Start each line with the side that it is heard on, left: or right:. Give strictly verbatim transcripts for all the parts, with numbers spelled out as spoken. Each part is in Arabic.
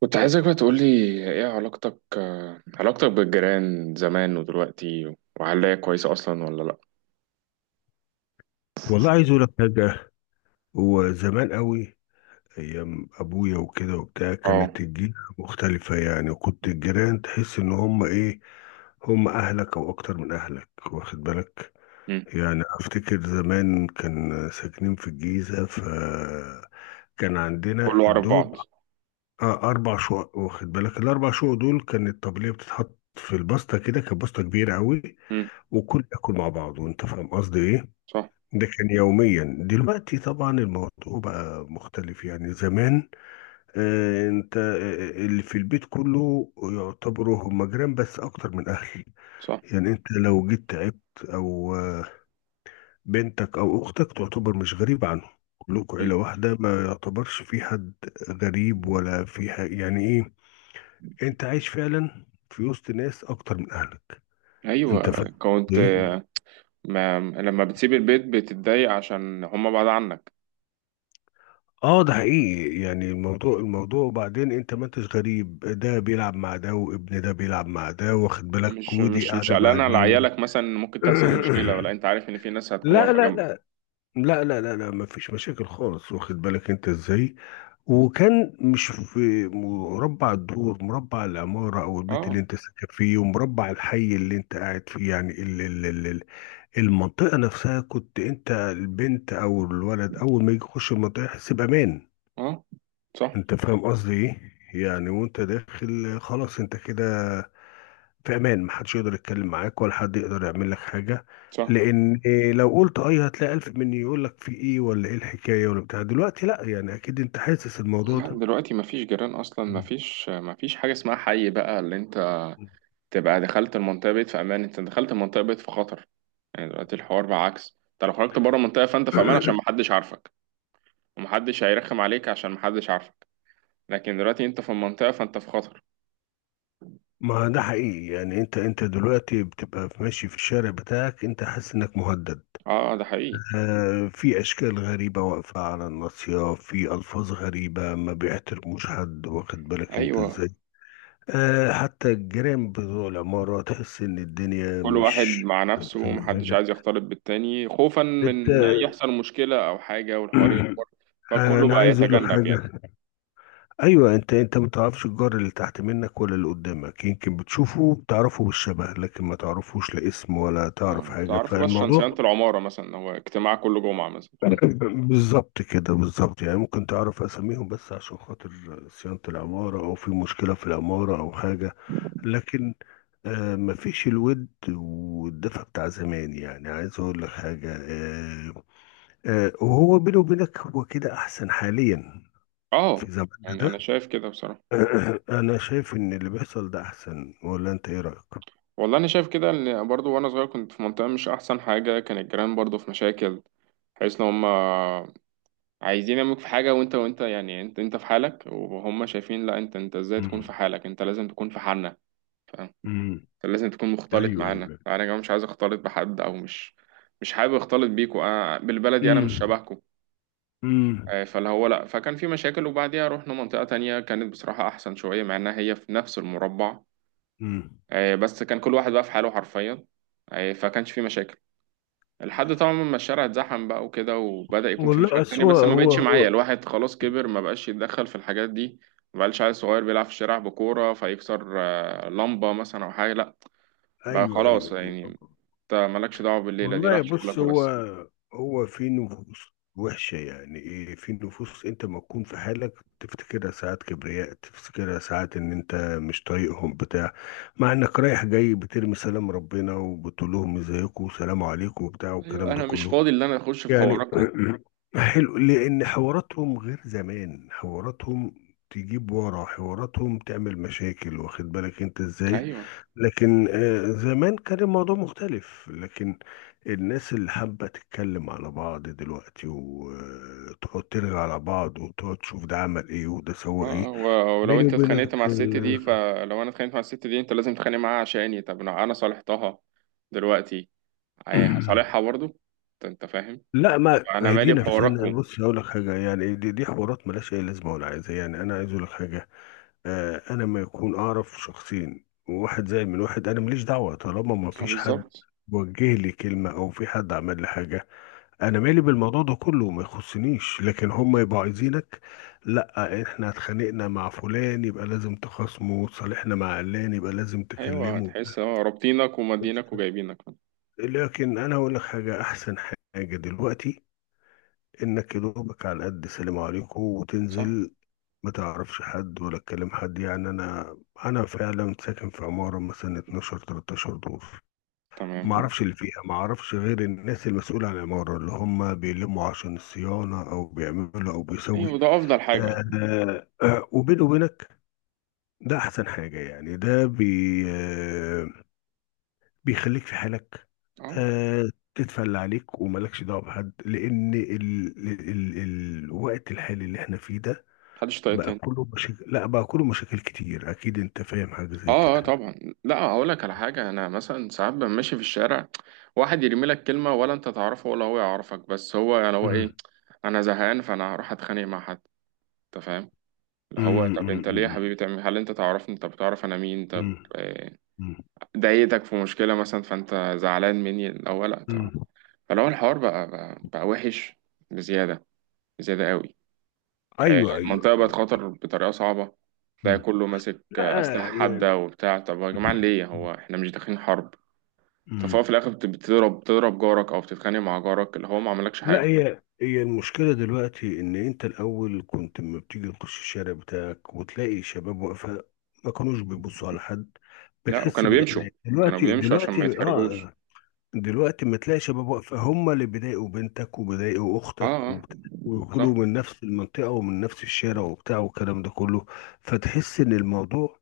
right: كنت عايزك بقى تقولي، ايه علاقتك آه، علاقتك بالجيران زمان ودلوقتي، وهل هي كويسة أصلا ولا لأ؟
left: والله عايز اقول لك حاجه. هو زمان قوي، ايام ابويا وكده وبتاع،
right: اه.
left: كانت الجيرة مختلفه يعني، وكنت الجيران تحس ان هم ايه، هم اهلك او اكتر من اهلك، واخد بالك.
right: مم.
left: يعني افتكر زمان كان ساكنين في الجيزه، فكان عندنا
right: كله عارف
left: الدود.
right: بعض.
left: آه اربع شقق، واخد بالك الاربع شقق دول، كانت الطبليه بتتحط في البسطه كده، كانت بسطه كبيره قوي،
right: مم.
left: وكل ياكل مع بعض، وانت فاهم قصدي ايه.
right: صح،
left: ده كان يوميا. دلوقتي طبعا الموضوع بقى مختلف يعني. زمان آه انت آه، آه، اللي في البيت كله يعتبروا هم جيران، بس اكتر من اهل
right: صح.
left: يعني. انت لو جيت تعبت او آه، بنتك او اختك، تعتبر مش غريب عنهم، كلكم عيلة
right: مم.
left: واحدة، ما يعتبرش في حد غريب، ولا في حاجة يعني. ايه، انت عايش فعلا في وسط ناس اكتر من اهلك، انت
right: أيوة
left: فاهم
right: كنت.
left: ليه؟
right: آه، ما لما بتسيب البيت بتتضايق عشان هما بعاد عنك.
left: اه ده حقيقي يعني. الموضوع الموضوع وبعدين انت ما انتش غريب، ده بيلعب مع ده، وابن ده بيلعب مع ده، واخد بالك،
right: مش
left: ودي
right: مش مش
left: قاعده مع
right: قلقان على
left: دي و...
right: عيالك مثلا، إن ممكن تحصل مشكلة؟ ولا أنت عارف إن في ناس هتكون
left: لا
right: واقفة
left: لا
right: جنبك؟
left: لا، لا لا لا لا، ما فيش مشاكل خالص، واخد بالك انت ازاي. وكان مش في مربع الدور، مربع العمارة او البيت اللي
right: اه،
left: انت ساكن فيه، ومربع الحي اللي انت قاعد فيه، يعني ال- ال- ال- ال- المنطقة نفسها. كنت انت البنت او الولد، اول ما يجي يخش المنطقة يحس بامان.
right: اه. صح،
left: انت فاهم قصدي ايه يعني؟ وانت داخل خلاص انت كده في امان، محدش يقدر يتكلم معاك، ولا حد يقدر يعمل لك حاجه.
right: صح.
left: لان إيه، لو قلت اي هتلاقي الف مني يقول لك في ايه، ولا ايه الحكايه، ولا بتاع. دلوقتي لا، يعني اكيد انت حاسس الموضوع
right: لا،
left: ده.
right: دلوقتي مفيش جيران أصلا، مفيش مفيش حاجة اسمها حي بقى. اللي أنت
left: مم.
right: تبقى دخلت المنطقة بقيت في أمان، أنت دخلت المنطقة بقيت في خطر. يعني دلوقتي الحوار بقى عكس، أنت لو خرجت بره المنطقة فأنت في أمان عشان محدش عارفك، ومحدش هيرخم عليك عشان محدش عارفك. لكن دلوقتي أنت في المنطقة فأنت في خطر.
left: ما ده حقيقي يعني. انت انت دلوقتي بتبقى ماشي في الشارع بتاعك، انت حاسس انك مهدد.
right: أه، ده حقيقي.
left: آه، في اشكال غريبه واقفه على الناصيه، في الفاظ غريبه، ما بيحترموش حد، واخد بالك انت
right: أيوه.
left: ازاي. آه، حتى الجيران بتوع العمارة تحس إن الدنيا
right: كل واحد
left: مش
right: مع نفسه،
left: أحسن
right: ومحدش
left: حاجة.
right: عايز يختلط بالتاني خوفا
left: أنت
right: من يحصل مشكلة أو حاجة والحوار يكبر. فكله
left: أنا
right: بقى
left: عايز أقول لك
right: يتجنب يعني.
left: حاجة. أيوه، أنت أنت ما تعرفش الجار اللي تحت منك ولا اللي قدامك. يمكن بتشوفه بتعرفه بالشبه، لكن ما تعرفوش لا اسم ولا تعرف
right: اه،
left: حاجة.
right: تعرفوا بس عشان
left: فالموضوع
right: صيانة العمارة مثلا، هو اجتماع كل جمعة مثلا، فاهم؟
left: بالظبط كده، بالظبط. يعني ممكن تعرف أساميهم بس عشان خاطر صيانة العمارة، أو في مشكلة في العمارة أو حاجة. لكن آه، مفيش الود والدفى بتاع زمان يعني. عايز اقول لك حاجه، آه، آه، وهو بيني وبينك هو كده احسن حاليا في
right: اه.
left: زماننا
right: يعني أنا
left: ده.
right: شايف كده بصراحة.
left: انا شايف ان اللي بيحصل ده احسن، ولا انت ايه رايك؟
right: والله انا شايف كده، ان برضو وانا صغير كنت في منطقه مش احسن حاجه، كان الجيران برضو في مشاكل، حيث ان هم عايزين يعملوك في حاجه، وانت وانت يعني، انت انت في حالك، وهم شايفين لا، انت انت ازاي تكون في
left: مم.
right: حالك، انت لازم تكون في حالنا. فاهم.
left: مم.
right: أنت لازم تكون مختلط
left: ايوه
right: معانا،
left: ايوه.
right: انا كمان مش عايز اختلط بحد، او مش مش حابب اختلط بيكوا، انا بالبلدي انا مش
left: مم.
right: شبهكوا.
left: مم.
right: آه، فاللي هو لا، فكان في مشاكل، وبعديها رحنا منطقه تانية كانت بصراحه احسن شويه، مع انها هي في نفس المربع.
left: مم.
right: آه، بس كان كل واحد بقى في حاله حرفيا. آه، فكانش في مشاكل، لحد طبعا ما الشارع اتزحم بقى وكده، وبدأ يكون في مشاكل
left: والله
right: تانية، بس
left: أسوأ.
right: ما
left: هو
right: بقتش معايا،
left: هو
right: الواحد خلاص كبر ما بقاش يتدخل في الحاجات دي. ما بقاش عيل صغير بيلعب في الشارع بكورة فيكسر آه، لمبة مثلا أو حاجة، لأ. بقى
left: ايوه
right: خلاص
left: ايوه ايوه.
right: يعني. أنت مالكش دعوة بالليلة دي، رايح
left: والله بص،
right: شغلك
left: هو
right: وبس.
left: هو في نفوس وحشة يعني. ايه، في نفوس انت ما تكون في حالك، تفتكرها ساعات كبرياء، تفتكرها ساعات ان انت مش طايقهم بتاع، مع انك رايح جاي بترمي سلام ربنا، وبتقول لهم ازيكم، وسلام عليكم وبتاع
right: أيوة،
left: والكلام ده
right: أنا مش
left: كله
right: فاضي إن أنا أخش في
left: يعني.
right: حواركم.
left: حلو، لأن حواراتهم غير زمان، حواراتهم تجيب ورا حواراتهم، تعمل مشاكل، واخد بالك انت ازاي.
right: أيوة.
left: لكن آه، زمان كان الموضوع مختلف. لكن الناس اللي حابة تتكلم على بعض دلوقتي، وتقعد ترغي على بعض، وتقعد تشوف ده عمل ايه وده
right: اه.
left: سوى ايه.
right: آه، و- ولو
left: بيني
right: أنت
left: وبينك
right: اتخانقت مع الست دي،
left: ال...
right: فلو أنا اتخانقت مع الست دي أنت لازم تتخانق معاها عشاني، طب أنا أنا صالحتها دلوقتي. هي- هصالحها برضه. أنت أنت فاهم.
left: لا، ما
right: أنا مالي
left: هدينا في سنة.
right: بحواركم.
left: بص هقول لك حاجة يعني، دي, دي حوارات ملهاش أي لازمة ولا عايزة يعني. أنا عايز أقول لك حاجة، آه، انا ما يكون اعرف شخصين واحد زي من واحد، انا ماليش دعوه، طالما ما
right: آه،
left: فيش حد
right: بالظبط.
left: وجه لي كلمه او في حد عمل لي حاجه. انا مالي بالموضوع ده كله، ما يخصنيش. لكن هم يبقوا عايزينك، لا احنا اتخانقنا مع فلان يبقى لازم تخاصمه، صالحنا مع علان يبقى لازم
right: ايوه،
left: تكلمه.
right: تحس اه رابطينك ومدينك وجايبينك.
left: لكن انا اقول لك حاجه، احسن حاجه دلوقتي انك يدوبك على قد سلام عليكم
right: صح.
left: وتنزل. ما تعرفش حد، ولا تكلم حد. يعني انا انا فعلا ساكن في عماره مثلا اتناشر تلتاشر دور، ما
right: تمام.
left: اعرفش اللي فيها، ما اعرفش غير الناس المسؤوله عن العماره، اللي هم بيلموا عشان الصيانه، او بيعملوا او بيسوي.
right: ايوه، ده افضل حاجه.
left: آه آه، وبيني وبينك ده احسن حاجه يعني. ده بي آه بيخليك في حالك.
right: اه،
left: آه، تتفل عليك وملكش دعوه بحد، لان ال ال ال الوقت الحالي اللي احنا فيه ده
right: محدش طايق
left: بقى
right: تاني.
left: كله مشاكل. لا بقى كله مشاكل كتير، اكيد انت فاهم حاجه زي
right: اه، اه،
left: كده.
right: طبعا. لا، هقول لك على حاجه، انا مثلا ساعات ببقى ماشي في الشارع، واحد يرمي لك كلمه ولا انت تعرفه ولا هو يعرفك، بس هو يعني هو ايه؟
left: مم.
right: انا زهقان فانا هروح اتخانق مع حد؟ انت فاهم. اللي هو
left: مم.
right: طب انت ليه يا
left: مم.
right: حبيبي تعمل، هل انت تعرفني؟ طب تعرف انا مين؟ طب
left: مم.
right: آه،
left: مم.
right: ضايقتك في مشكله مثلا فانت زعلان مني الاول، لا طب.
left: مم.
right: فلو الحوار بقى بقى, بقى وحش، بزياده، زيادة قوي.
left: ايوه ايوه.
right: المنطقة بقت خطر بطريقة صعبة. تلاقي
left: مم.
right: كله ماسك أسلحة
left: لا يعني.
right: حادة وبتاع، طب يا جماعة ليه، هو احنا مش داخلين حرب؟
left: مم.
right: ففهو في الآخر بت- بتضرب بتضرب جارك أو بتتخانق مع جارك، اللي هو ما عملكش
left: لا،
right: حاجة.
left: هي هي المشكله دلوقتي ان انت الاول كنت لما بتيجي تخش الشارع بتاعك وتلاقي شباب واقفه، ما كانوش بيبصوا على حد،
right: لا،
left: بتحس
right: وكانوا بيمشوا.
left: بالامان.
right: كانوا
left: دلوقتي،
right: بيمشوا عشان
left: دلوقتي
right: ما يتحرجوش.
left: اه، دلوقتي ما تلاقي شباب واقفة، هم اللي بيضايقوا بنتك وبيضايقوا
right: اه،
left: أختك
right: اه،
left: وبت-
right: صح.
left: ويقولوا من نفس المنطقة ومن نفس الشارع وبتاع والكلام ده كله. فتحس إن الموضوع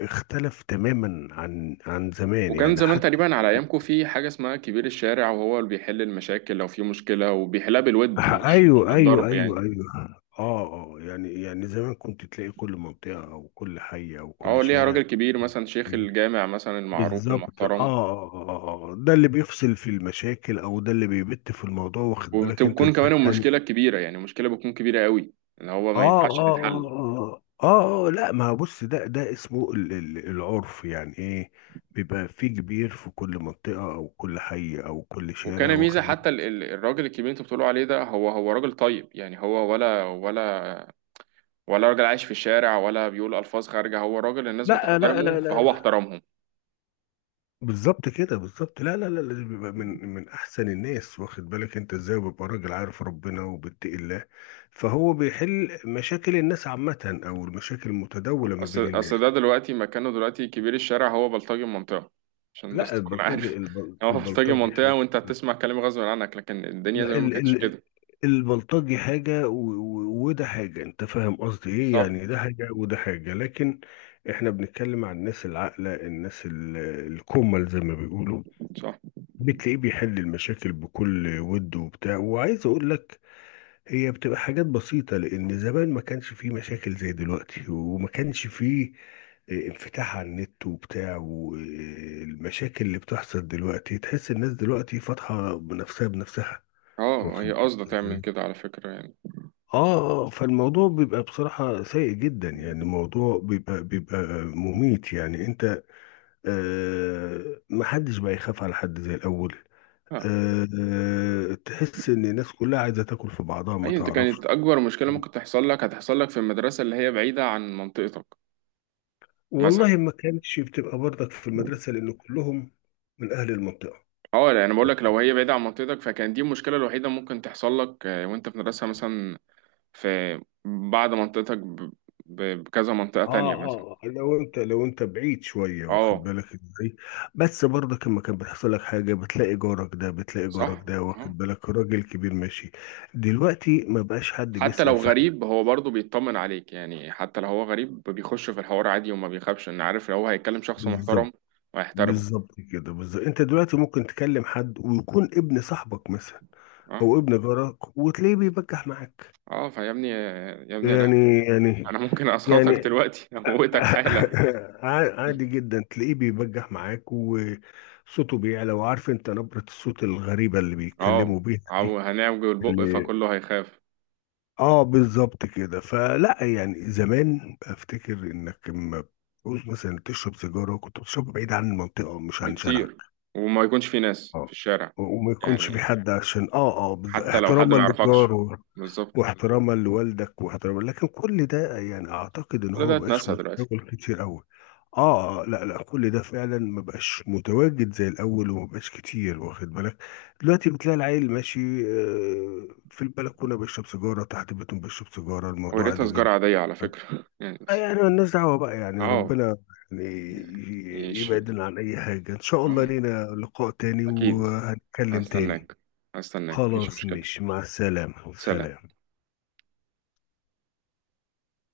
left: اختلف تماما عن عن زمان
right: وكان
left: يعني.
right: زمان
left: حتى
right: تقريبا على أيامكم في حاجة اسمها كبير الشارع، وهو اللي بيحل المشاكل لو في مشكلة، وبيحلها بالود، مش مش
left: أيوه أيوه
right: بالضرب
left: أيوه
right: يعني.
left: أيوه. آه آه، يعني يعني زمان كنت تلاقي كل منطقة أو كل حي أو
right: اه،
left: كل
right: ليها
left: شارع.
right: راجل كبير مثلا، شيخ الجامع مثلا، المعروف
left: بالظبط. آه,
right: المحترم.
left: آه, آه آه. آه. ده اللي بيفصل في المشاكل، أو ده اللي بيبت في الموضوع، واخد بالك أنت
right: وبتكون
left: إزاي
right: كمان
left: يعني.
right: المشكلة كبيرة، يعني المشكلة بتكون كبيرة قوي، ان هو ما
left: اه
right: ينفعش
left: اه اه
right: تتحل.
left: اه اه، آه، لا ما بص، ده ده اسمه ال- ال- العرف يعني. ايه، بيبقى في كبير في كل منطقة او كل حي او كل شارع،
right: وكان ميزة
left: واخد
right: حتى
left: بالك.
right: ال- ال- الراجل الكبير اللي انتوا بتقولوا عليه ده، هو هو راجل طيب يعني، هو ولا ولا ولا راجل عايش في الشارع، ولا بيقول ألفاظ خارجة، هو راجل الناس
left: لا لا
right: بتحترمه
left: لا، لا
right: فهو
left: لا.
right: احترمهم.
left: بالظبط كده، بالظبط. لا لا لا لا، ده بيبقى من من احسن الناس، واخد بالك انت ازاي. وبيبقى راجل عارف ربنا وبيتقي الله، فهو بيحل مشاكل الناس عامة، او المشاكل المتداولة ما بين
right: اصل
left: الناس.
right: اصل ده دلوقتي مكانه، دلوقتي كبير الشارع هو بلطجي المنطقة. عشان بس
left: لا،
right: تكون
left: البلطجي
right: عارف
left: البل-
right: هو بلطجي
left: البلطجي
right: المنطقة،
left: حاجة.
right: وانت هتسمع كلام غصب عنك، لكن الدنيا
left: لا
right: زمان ما
left: ال
right: كانتش
left: ال
right: كده.
left: البلطجي حاجة، و- و- وده حاجة، انت فاهم قصدي ايه
right: صح،
left: يعني. ده حاجة وده حاجة. لكن احنا بنتكلم عن الناس العاقلة، الناس ال- الكمل زي ما بيقولوا.
right: صح.
left: بتلاقيه بيحل المشاكل بكل ود وبتاع. وعايز اقول لك، هي بتبقى حاجات بسيطة، لان زمان ما كانش فيه مشاكل زي دلوقتي، وما كانش فيه آه، انفتاح على النت وبتاع، والمشاكل اللي بتحصل دلوقتي تحس الناس دلوقتي فاتحة بنفسها بنفسها،
right: اه،
left: واخد
right: هي
left: بالك
right: قصده تعمل
left: ازاي؟
right: كده على فكرة يعني.
left: اه. آه، فالموضوع بيبقى بصراحة سيء جدا يعني. الموضوع بيبقى بيبقى مميت يعني. انت آه، محدش بقى يخاف على حد زي الاول.
right: آه.
left: آه، آه، تحس ان الناس كلها عايزة تاكل في بعضها، ما
right: أي أنت،
left: تعرفش.
right: كانت أكبر مشكلة ممكن تحصل لك هتحصل لك في المدرسة، اللي هي بعيدة عن منطقتك مثلا.
left: والله ما كانتش بتبقى برضك في المدرسة، لان كلهم من اهل المنطقة.
right: أه يعني أنا بقول لك، لو هي بعيدة عن منطقتك، فكان دي المشكلة الوحيدة ممكن تحصل لك. آه، وأنت في مدرسة مثلا، في بعد منطقتك ب- ب- بكذا منطقة
left: اه
right: تانية مثلا.
left: اه، آه، لو انت، لو انت بعيد شويه، واخد
right: أه.
left: بالك ازاي. بس برضك لما كان بيحصل لك حاجه، بتلاقي جارك ده بتلاقي جارك
right: صح.
left: ده
right: أه.
left: واخد بالك، راجل كبير ماشي. دلوقتي ما بقاش حد
right: حتى
left: بيسأل
right: لو
left: في حد.
right: غريب هو برضه بيطمن عليك، يعني حتى لو هو غريب بيخش في الحوار عادي، وما بيخافش، إن عارف لو هو هيتكلم شخص محترم
left: بالظبط.
right: وهيحترمه.
left: بالظبط كده، بالظبط. انت دلوقتي ممكن تكلم حد ويكون ابن صاحبك مثلا،
right: أه،
left: او ابن جارك، وتلاقيه بيبجح معاك.
right: أه، فيا ابني يا ابني. أنا
left: يعني. يعني.
right: أنا ممكن أسخطك
left: يعني.
right: دلوقتي أموتك حالا.
left: ع- عادي جدا تلاقيه بيبجح معاك، وصوته بيعلى، وعارف انت نبرة الصوت الغريبة اللي
right: اه.
left: بيتكلموا بيها دي،
right: عو- هنعوج البق
left: اللي
right: فكله هيخاف.
left: اه. بالظبط كده. فلا يعني، زمان افتكر انك لما بتعوز مثلا تشرب سيجارة، كنت بتشرب بعيد عن المنطقة، مش عن شارعك.
right: بكتير، وما يكونش في ناس في
left: اه،
right: الشارع،
left: وما يكونش في
right: يعني
left: حد، عشان اه اه. بالظبط.
right: حتى لو حد
left: احتراما
right: ما يعرفكش.
left: للجار،
right: بالظبط.
left: واحتراما لوالدك، واحتراما. لكن كل ده يعني اعتقد ان
right: كل
left: هو
right: ده
left: مبقاش
right: اتنسى دلوقتي.
left: متداول كتير قوي. اه، آه، لا لا، كل ده فعلا مبقاش متواجد زي الاول، ومبقاش كتير، واخد بالك. دلوقتي بتلاقي العيل ماشي، آه، في البلكونه بيشرب سيجاره، تحت بيتهم بيشرب سيجاره، الموضوع
right: وريتها
left: عادي
right: سجارة
left: جدا.
right: عادية على فكرة يعني
left: آه،
right: بس.
left: يعني مالناش دعوه بقى، يعني
right: اه.
left: ربنا يعني ي-
right: ماشي.
left: يبعدنا عن اي حاجه. ان شاء الله
right: اه.
left: لينا لقاء تاني
right: اكيد.
left: وهنتكلم تاني.
right: هستناك. هستناك، مفيش
left: خلاص،
right: مشكلة.
left: مش مع السلامه،
right: سلام.
left: سلام.